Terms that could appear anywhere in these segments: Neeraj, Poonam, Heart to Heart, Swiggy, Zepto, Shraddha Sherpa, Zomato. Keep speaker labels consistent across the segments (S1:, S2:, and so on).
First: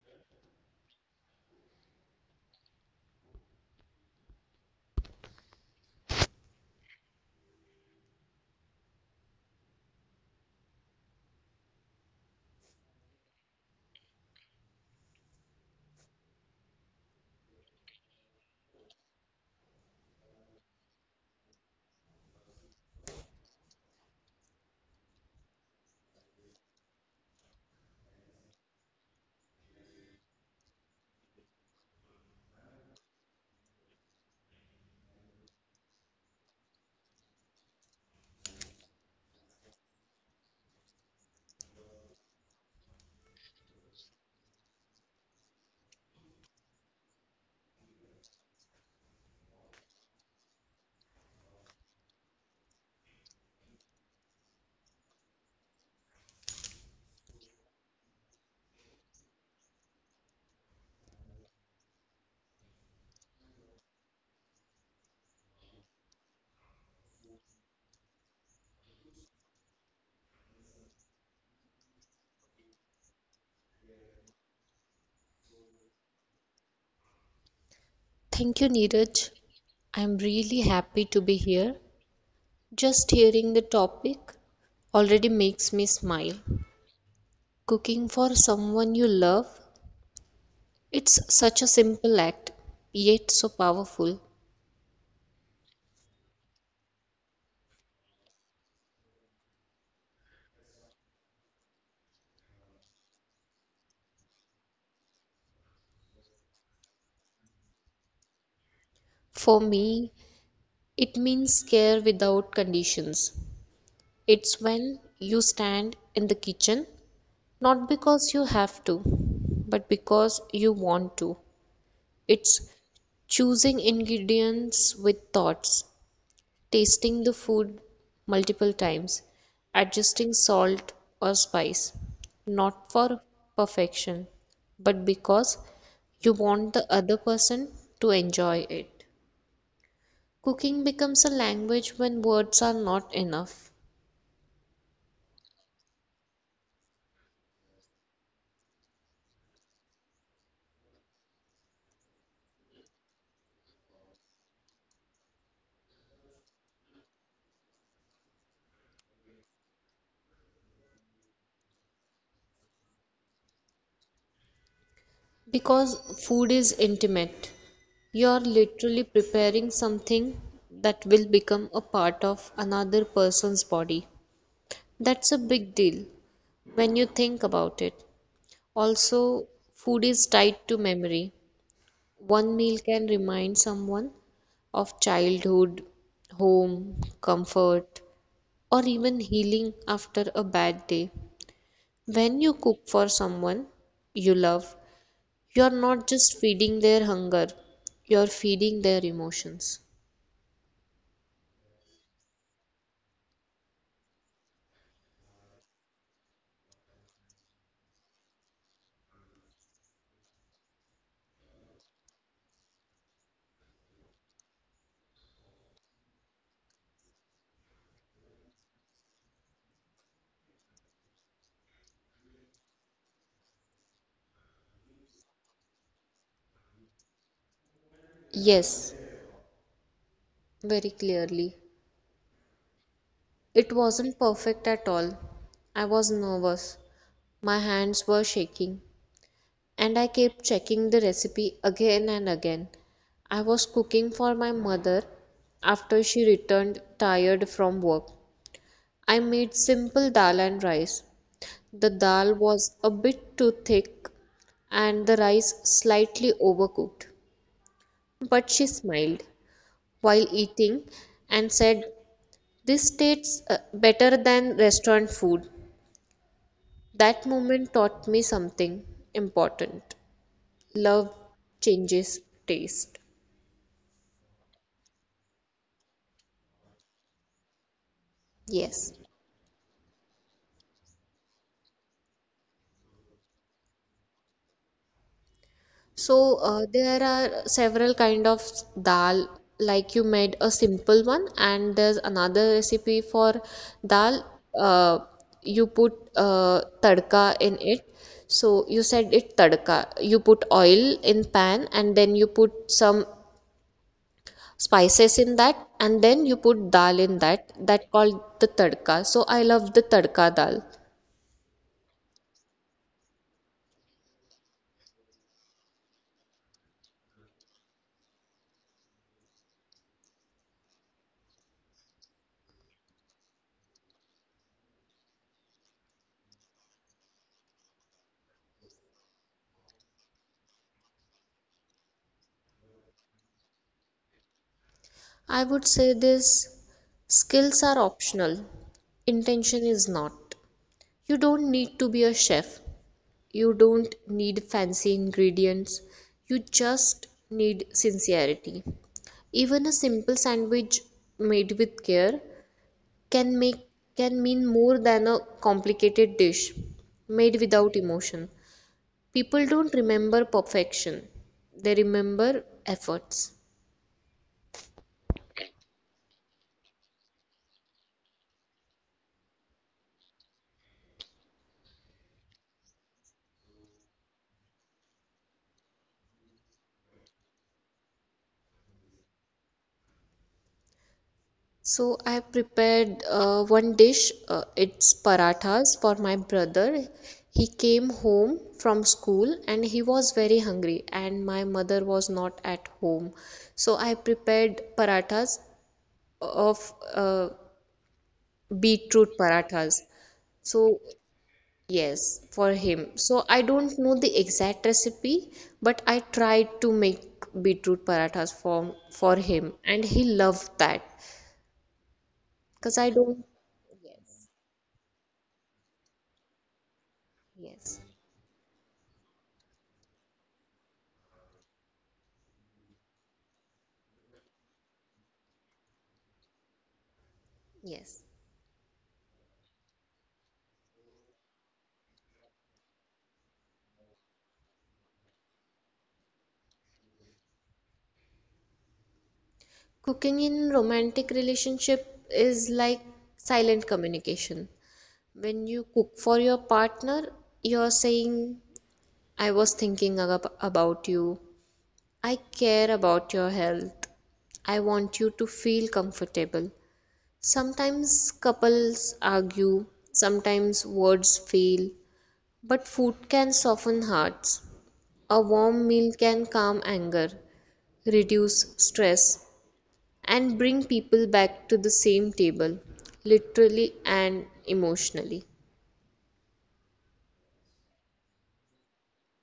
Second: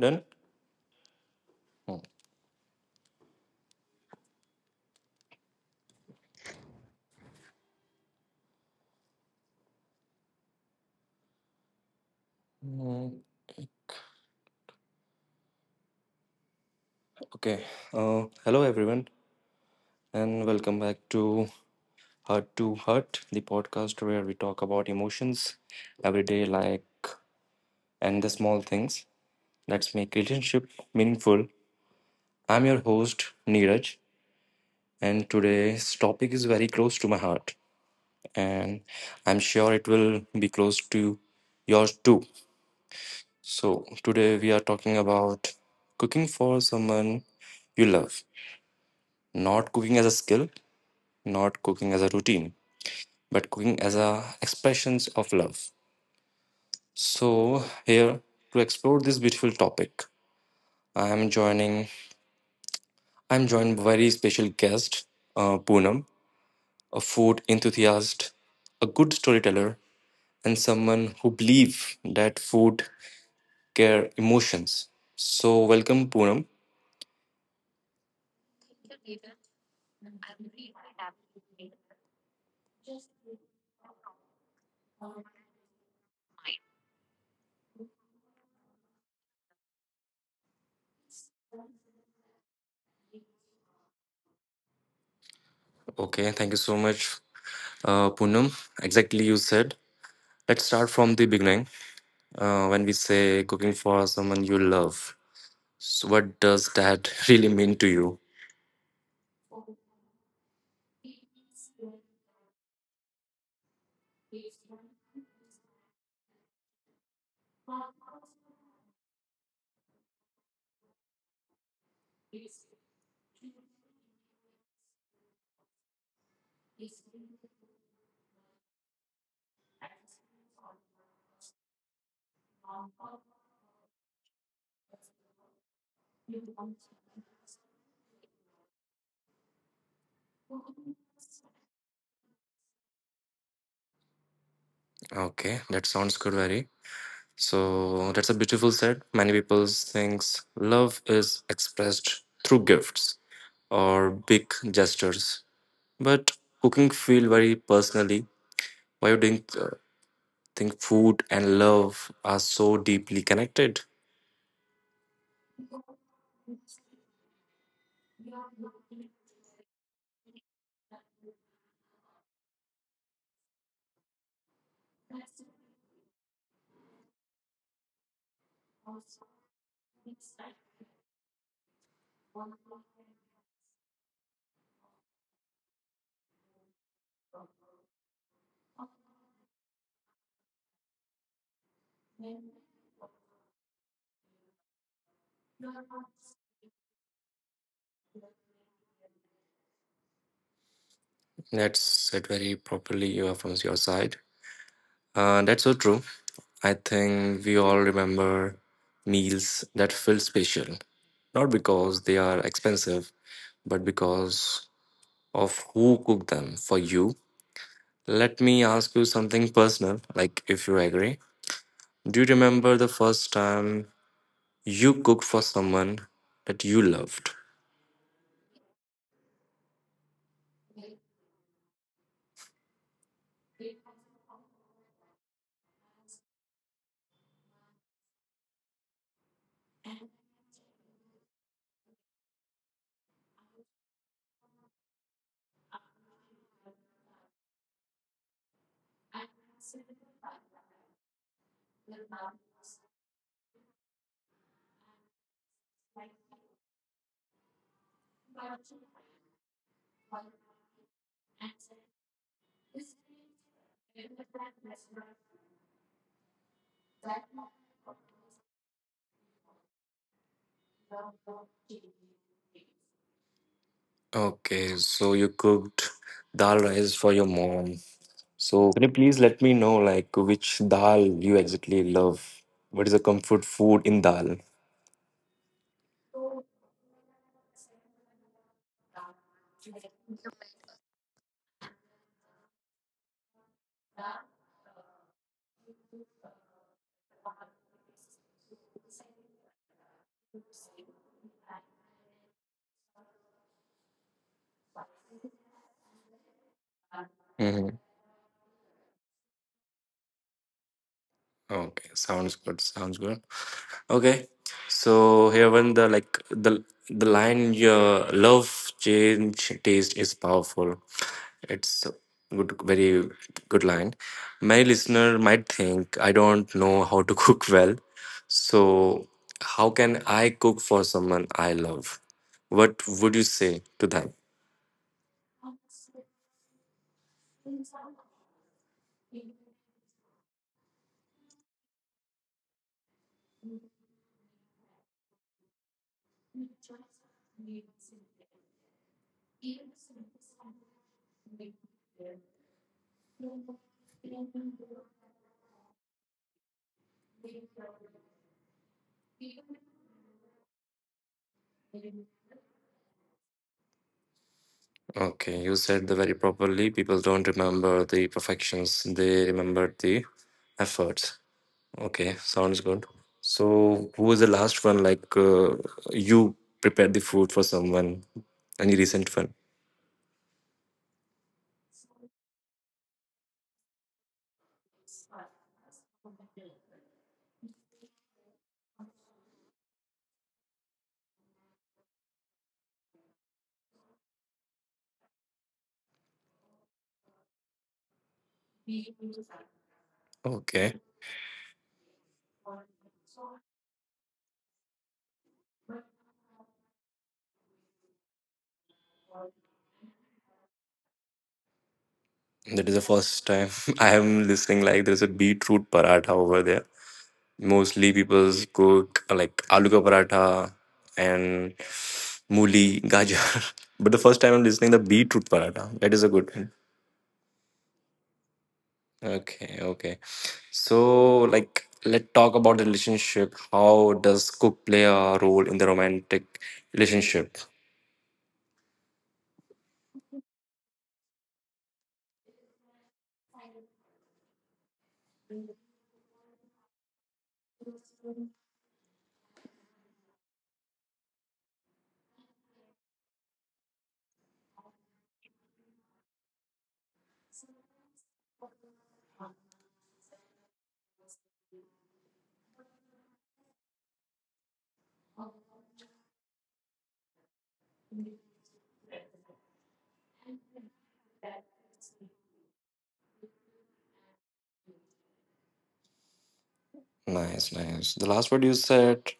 S1: Done? Oh. Mm. Okay. Hello, everyone, and welcome back to Heart, the podcast where we talk about emotions, everyday like, and the small things that make relationship meaningful. I'm your host, Neeraj, and today's topic is very close to my heart, and I'm sure it will be close to yours too. So, today we are talking about cooking for someone you love. Not cooking as a skill, not cooking as a routine, but cooking as a expressions of love. So here to explore this beautiful topic, I am joining. I'm joined by very special guest, Poonam, a food enthusiast, a good storyteller, and someone who believes that food care emotions. So welcome, Poonam.
S2: Thank you, Neeraj. I'm really happy to be here. Just hearing the topic already makes me smile. Cooking for someone you love, it's such a simple act, yet so powerful.
S1: Okay, thank you so much, Poonam. Exactly you said. Let's start from the beginning. When we say cooking for someone you love. So what does that really mean to you?
S2: For me, it means care without conditions. It's when you stand in the kitchen, not because you have to, but because you want to. It's choosing ingredients with thoughts tasting the food multiple times, adjusting salt or spice, not for perfection, but because you want the other person to enjoy it. Cooking becomes a language when words are not enough
S1: Okay, that sounds good, very. So that's a beautiful said. Many people thinks love is expressed through gifts or big gestures, but cooking feel very personally. Why you think think food and love are so deeply connected?
S2: because food is intimate. You're literally preparing something that will become a part of another person's body. That's a big deal when you think about it. Also, food is tied to memory. One meal can remind someone of childhood, home, comfort, or even healing after a bad day. When you cook for someone you love, you are not just feeding their hunger, you are feeding their emotions.
S1: That's said very properly from your side. That's so true. I think we all remember meals that feel special, not because they are expensive, but because of who cooked them for you. Let me ask you something personal, like if you agree. Do you remember the first time you cooked for someone that you loved?
S2: Yes, very clearly. It wasn't perfect at all. I was nervous. My hands were shaking, and I kept checking the recipe again and again. I was cooking for my mother after she returned tired from work. I made simple dal and rice. The dal was a bit too thick and the rice slightly overcooked, but she smiled while eating and said, "This tastes better than restaurant food." That moment taught me something important: love changes taste.
S1: Okay, so you cooked dal rice for your mom. So can you
S2: Yes.
S1: please let me know like which dal you exactly love? What is the comfort food in dal?
S2: So there are several kind of dal. Like you made a simple one, and there's another recipe for dal, uh, you put tadka in it. So you said it tadka. You put oil in pan and then you put some spices in that and then you put dal in that that called the tadka. So I love the tadka dal.
S1: Okay, sounds good. Sounds good. Okay, so here when the like the line your love change taste is powerful. It's a good, very good line. Many listener might think I don't know how to cook well, so how can I cook for someone I love? What would you say to them?
S2: I would say this: skills are optional. Intention is not. You don't need to be a chef. You don't need fancy ingredients. You just need sincerity. Even a simple sandwich made with care can make can mean more than a complicated dish made without emotion. People don't remember perfection. They remember efforts.
S1: Okay, you said the very properly. People don't remember the perfections; they remember the efforts. Okay, sounds good. So, who was the last one? Like, you prepared the food for someone, any recent one?
S2: So I prepared one dish, it's parathas for my brother. He came home from school and he was very hungry, and my mother was not at home. So I prepared parathas of uh, beetroot parathas. So,
S1: Okay,
S2: yes, for him. So I don't know the exact recipe, but I tried to make beetroot parathas for him, and he loved that
S1: that
S2: because
S1: is the
S2: I don't.
S1: first time I
S2: Yes,
S1: am listening. Like, there's a beetroot paratha over there.
S2: yes.
S1: Mostly people cook like aloo ka paratha and mooli, gajar. But the first time I'm listening the beetroot paratha. That is a good.
S2: Yes.
S1: Okay, okay. So, like, let's talk about the relationship. How does cook play a role in the romantic relationship?
S2: Cooking in romantic relationship is like silent communication. When you cook for your partner, you're saying, I was thinking about you. I care about your health. I want you to feel comfortable. Sometimes couples argue, sometimes words fail, but food can soften hearts. A warm meal can calm anger, reduce stress, and bring people back to the same table, literally and emotionally.
S1: Nice, nice. The last word you said,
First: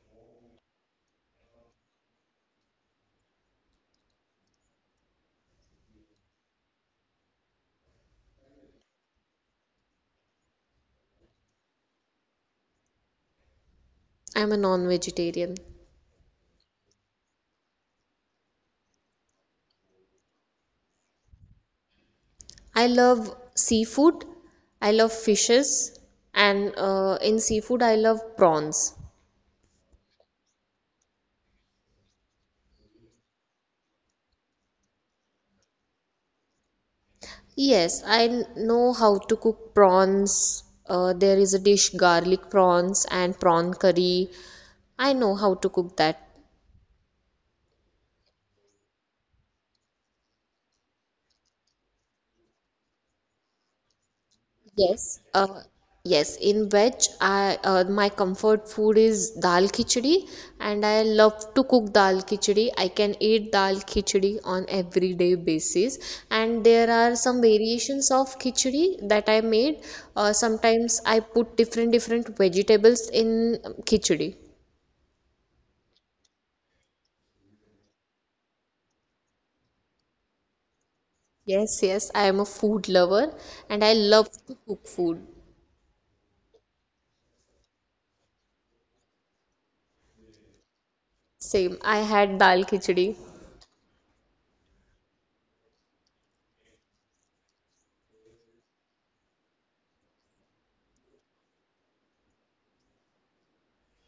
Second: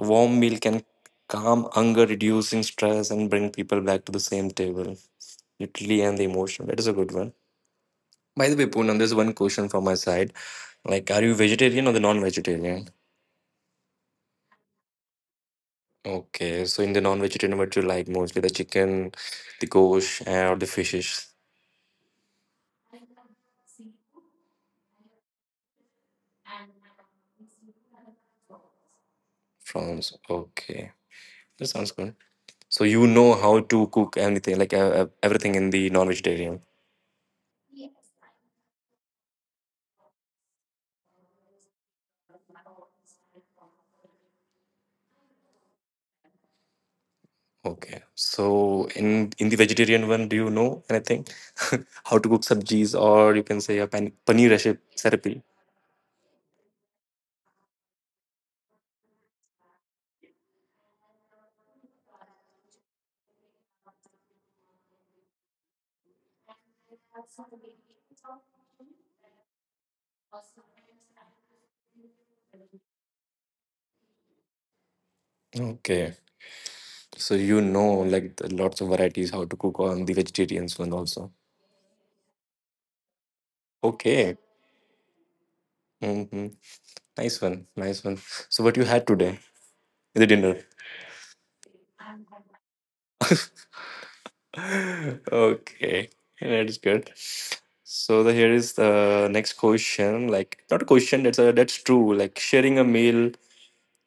S1: a warm meal can calm hunger, reducing stress, and bring people back to the same table, literally and the emotion. That is a good one. By the way, Poonam, there's one question from my side. Like, are you vegetarian or the non-vegetarian?
S2: I'm a non vegetarian.
S1: Okay, so in the non-vegetarian, what you like mostly? The chicken, the gosh, or the fishes?
S2: I love seafood, I love fishes, and in seafood, I love prawns.
S1: Prawns. Okay, that sounds good. So you know how to cook anything, like everything in the non-vegetarian.
S2: Yes, I know how to cook prawns. There is a dish, garlic prawns, and prawn curry. I know how to cook that.
S1: Okay. So in the vegetarian one, do you know anything? How to cook sabjis, or you can say a pan paneer recipe.
S2: Yes,
S1: recipe.
S2: yes. In veg, I my comfort food is dal khichdi, and I love to cook dal khichdi. I can eat dal khichdi on everyday basis, and there are some variations of khichdi that I made. Sometimes I put different different vegetables in khichdi.
S1: Okay. So you know like the lots of varieties how to cook on the vegetarians one also.
S2: Yes, yes. I am a food lover, and I love
S1: Okay.
S2: to cook food.
S1: Mm-hmm. Nice one. Nice one. So what you had today in the dinner?
S2: Same. I had dal khichdi.
S1: Okay. Yeah, that is good. So the here is the next question, like not a question, that's a, that's true, like sharing a meal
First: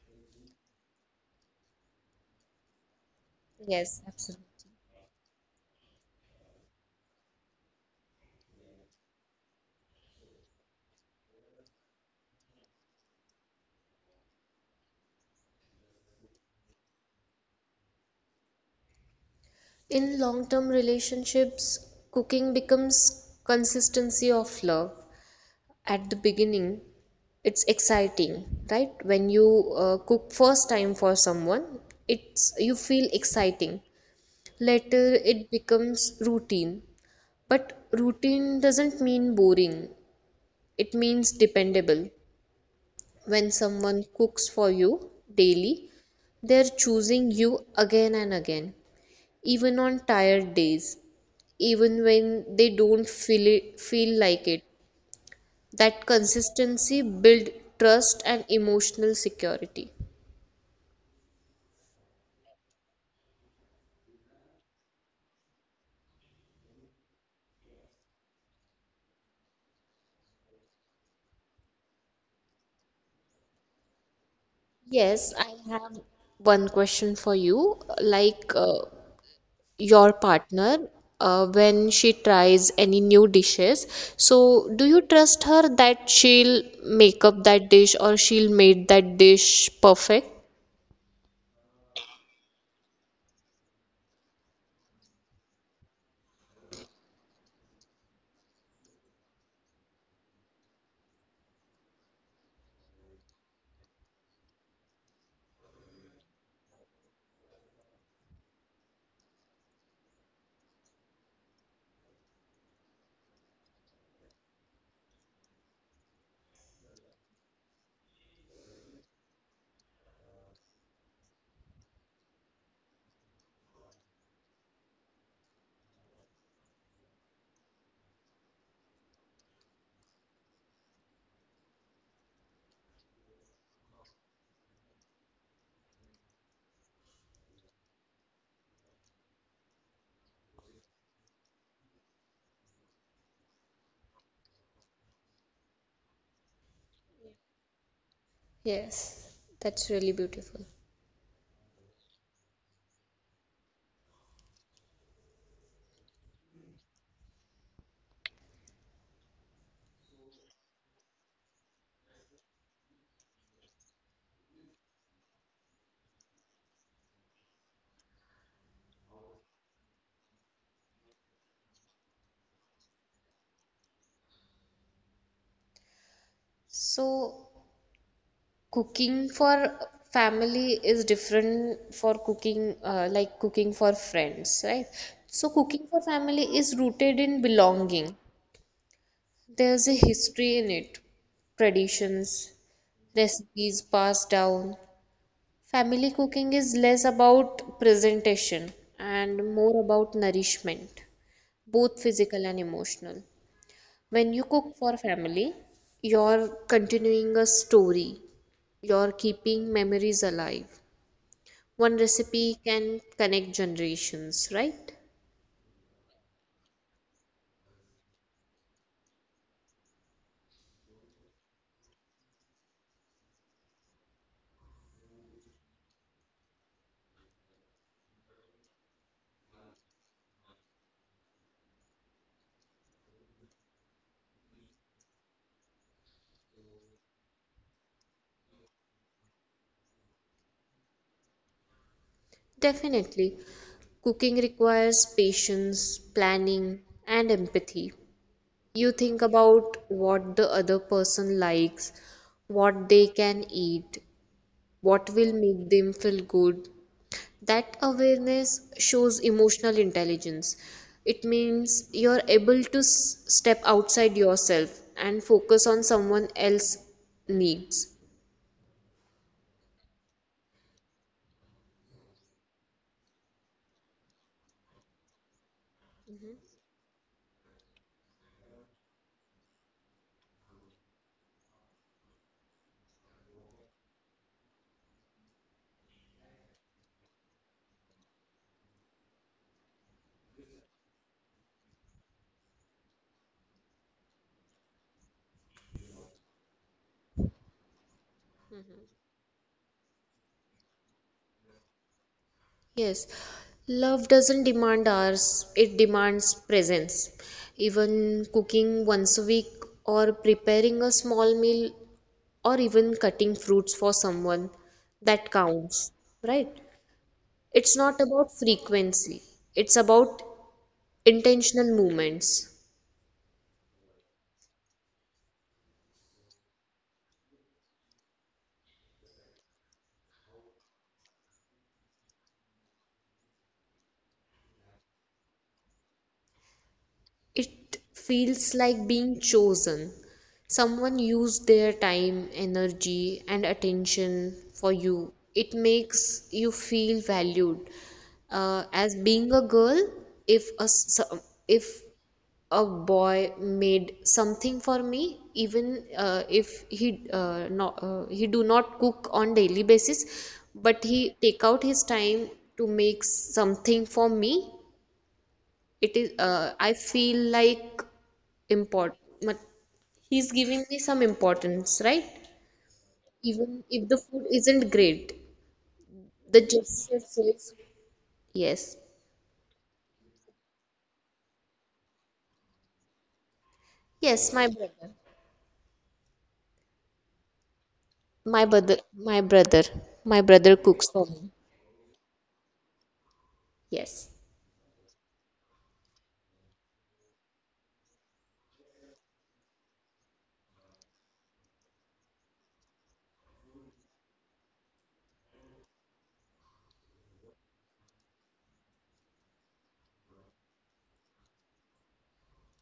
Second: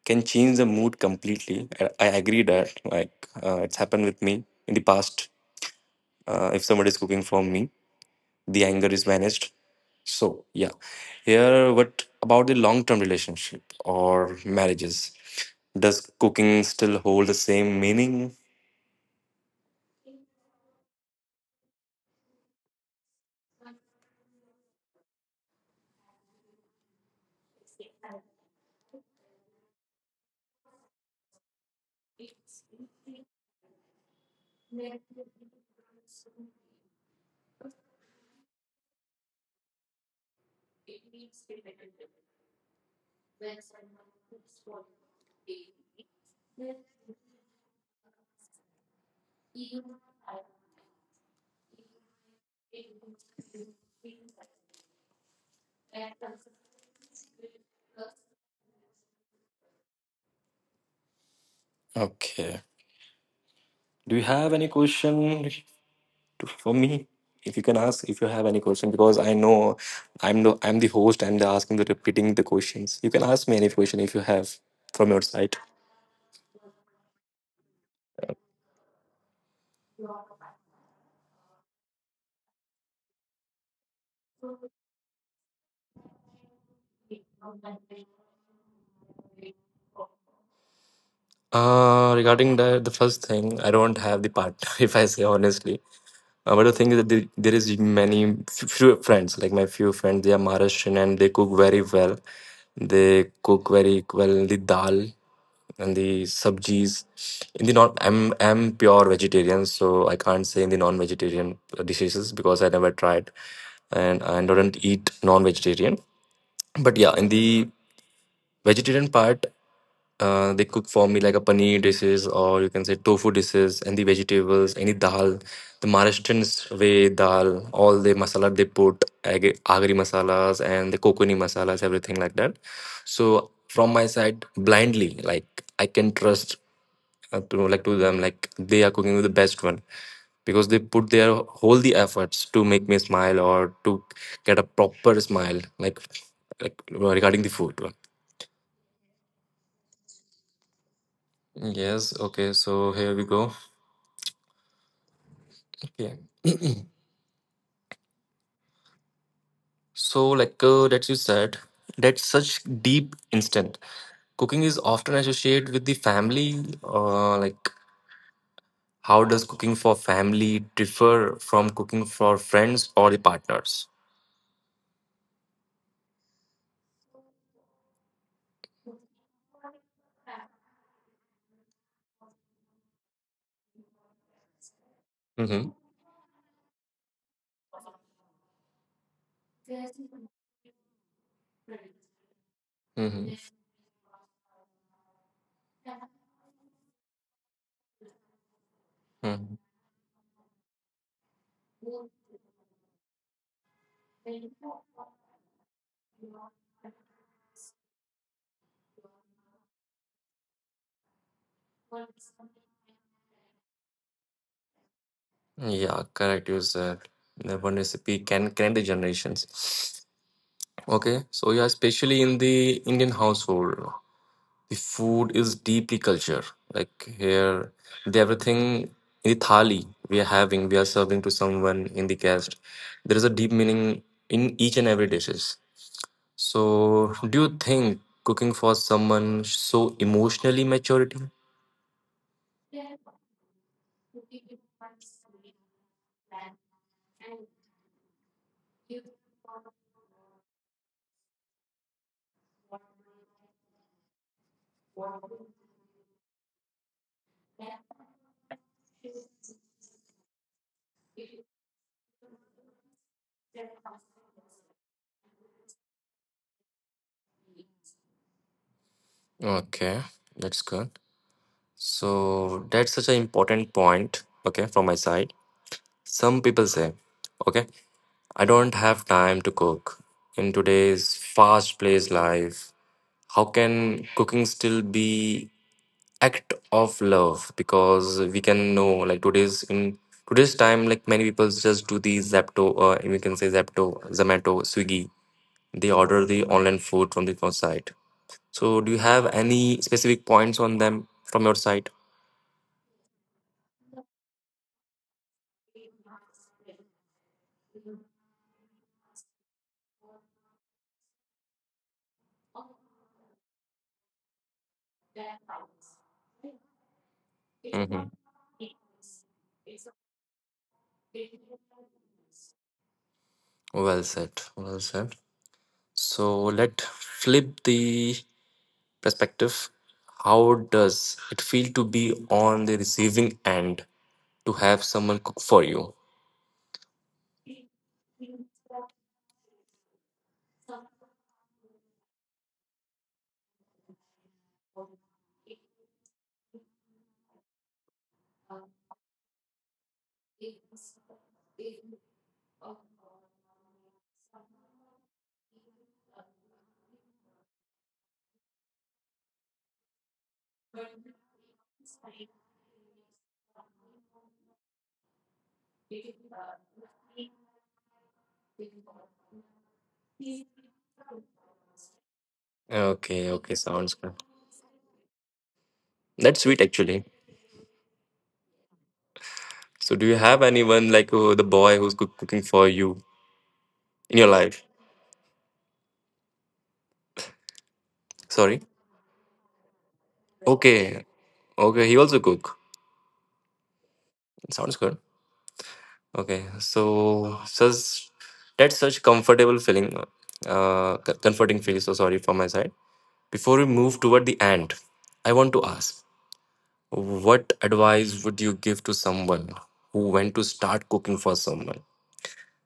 S1: can change the mood completely. I agree that like it's
S2: Yes,
S1: happened with me
S2: absolutely.
S1: in the past. If somebody is cooking for me, the anger is managed. So yeah, here what about the long term relationship or marriages, does cooking still hold the same meaning?
S2: In long-term relationships, cooking becomes consistency of love. At the beginning, it's exciting, right? When you cook first time for someone, it's you feel exciting. Later, it becomes routine. But routine doesn't mean boring. It means dependable. When someone cooks for you daily, they're choosing you again and again, even on tired days, even when they don't feel like it. That consistency build trust and emotional security.
S1: Okay, do you have any question for me, if you can ask, if you have any question? Because I know I'm the, I'm the host, I'm the asking, the repeating the questions. You can ask me any question if you have from your
S2: Yes, I
S1: side.
S2: have one question for you. Like your partner, when she tries any new dishes, so do you trust her that she'll make up that dish or she'll make that dish perfect?
S1: Regarding the first thing, I don't have the part. If I say honestly, but the thing is that there is many few friends, like my few friends, they are Maharashtrian and they cook very well. they the dal and the subgis. In the non, I'm pure vegetarian, so I can't say in the non-vegetarian dishes because I never tried, and I don't eat non-vegetarian. But yeah, in the vegetarian part, they cook for me like a paneer dishes or you can say tofu dishes and the vegetables, any dal, the Maharashtrians way dal, all the masala they put, agri masalas and the coconut masalas, everything like that. So from my side, blindly, like I can trust to like to them, like they are cooking the best one because they put their whole the efforts to make me smile or to get a proper smile, like regarding the food.
S2: Yes, that's really beautiful.
S1: Yes, okay, so here we go. Okay. So, like that you said, that such deep instant. Cooking is often associated with the family. Like, how does cooking for family differ from cooking for friends or the partners?
S2: So, cooking for family is different for cooking, like cooking for friends, right? So,
S1: Mm-hmm.
S2: cooking for family is rooted in belonging. There's a history in it, traditions, recipes passed down. Family cooking is less about presentation and
S1: Mm-hmm.
S2: more about nourishment, both physical and emotional. When you cook for family, you're continuing a story, you're keeping memories alive. One recipe can connect generations, right?
S1: Yeah, correct. You said the one recipe can connect the generations. Okay, so yeah, especially in the Indian household, the food is deeply culture. Like here, the everything in the thali we are having, we are serving to someone in the guest. There is a deep meaning in each and every dishes. So, do you think cooking for someone so emotionally maturity?
S2: Definitely. Cooking requires patience, planning, and empathy. You think about what the other person likes, what they can eat, what will make them feel good. That awareness shows emotional intelligence. It means you're able to step outside yourself and focus on someone else's needs.
S1: Okay, that's good. So that's such an important point. Okay, from my side. Some people say, okay, I don't have time to cook. In today's fast-paced life, how can cooking still be act of love? Because we can know like today's time, like many people just do the Zepto or we can say Zepto, Zomato, Swiggy. They order the online food from the phone site. So do you have any specific points on them from your side?
S2: Yes, love doesn't demand hours, it demands presence. Even cooking once a week, or preparing a small meal, or even cutting fruits for someone, that counts, right? It's
S1: Hmm.
S2: not about frequency, it's about intentional movements.
S1: Well said. Well said. So let's flip the perspective. How does it feel to be on the receiving end to have someone cook for you?
S2: It feels like being chosen. Someone used their time, energy, and attention for you. It makes you feel valued. As being a girl, if a s- if a boy made something for me, even if he do not cook on daily basis but he take out his time to make something for me, it is, I feel like import, but he's giving me some importance, right?
S1: Okay, okay,
S2: Even if
S1: sounds
S2: the
S1: good.
S2: food isn't great,
S1: That's
S2: the
S1: sweet
S2: gesture
S1: actually.
S2: says, yes,
S1: So do you have anyone like the boy who's cooking for you in your
S2: yes,
S1: life?
S2: my
S1: Sorry.
S2: brother, my brother, my brother cooks
S1: Okay,
S2: for me.
S1: okay, he also cook.
S2: Yes.
S1: Sounds good. Okay, so such that's such comfortable feeling, comforting feeling. So sorry for my side. Before we move toward the end, I want to ask what advice would you give to someone who went to start cooking for someone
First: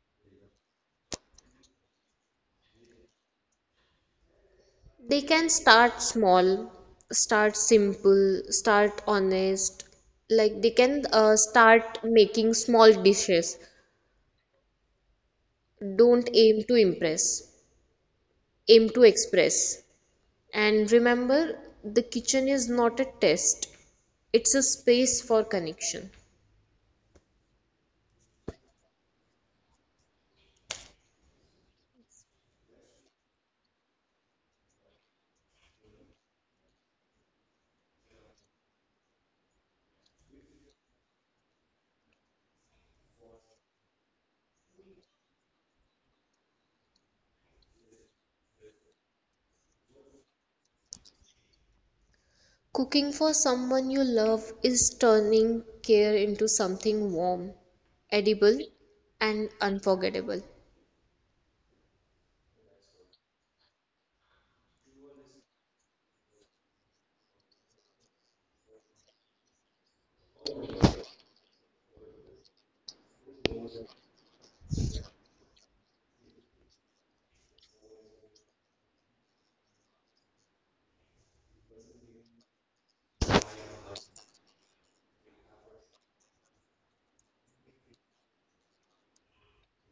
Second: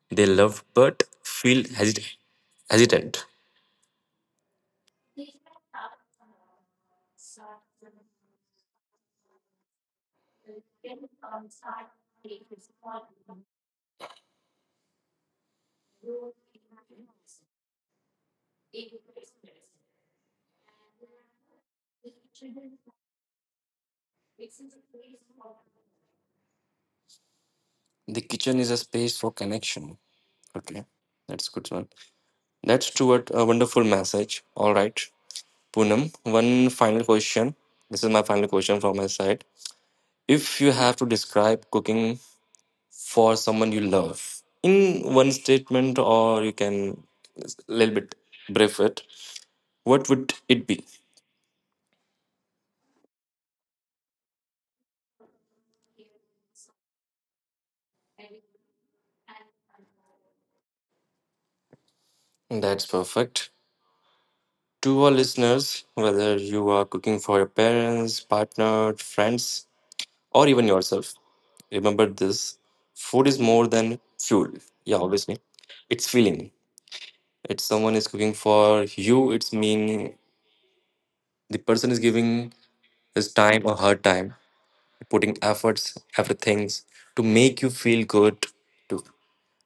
S1: they love but feel hesit- hesitant?
S2: They can start small, start simple, start honest. Like they can start making small dishes. Don't aim to impress, aim to express. And remember, the kitchen is not a test, it's a space for connection.
S1: The kitchen is a space for connection. Okay, that's a good one. That's true. What a wonderful message. All right, Poonam. One final question. This is my final question from my side. If you have to describe cooking for someone you love in one statement, or you can a little bit brief it, what would it be?
S2: Cooking for someone you love is turning care into something warm, edible, and unforgettable.
S1: That's perfect. To our listeners, whether you are cooking for your parents, partner, friends, or even yourself, remember this, food is more than fuel. Yeah, obviously it's feeling. It's someone is cooking for you, it's mean the person is giving his time or her time, putting efforts, everything to make you feel good, to,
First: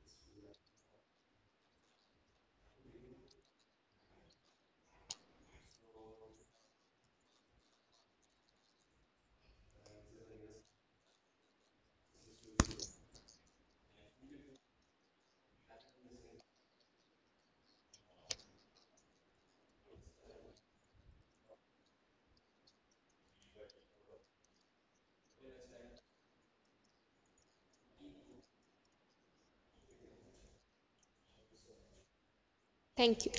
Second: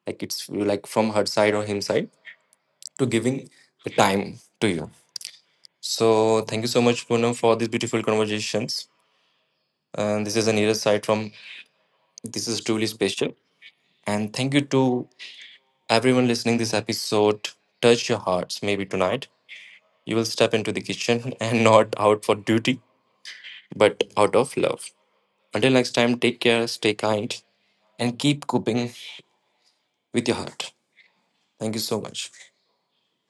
S1: like, it's like from her side or him side, to giving the time to you. So thank you so much, Poonam, for these beautiful conversations. And this is Anira's side from, this is truly special. And thank you to everyone listening this episode. Touch your hearts, maybe tonight. You will step into the kitchen and not out for duty, but out of love. Until next time, take care, stay kind, and keep coping with your heart. Thank you so much.
S2: Thank you.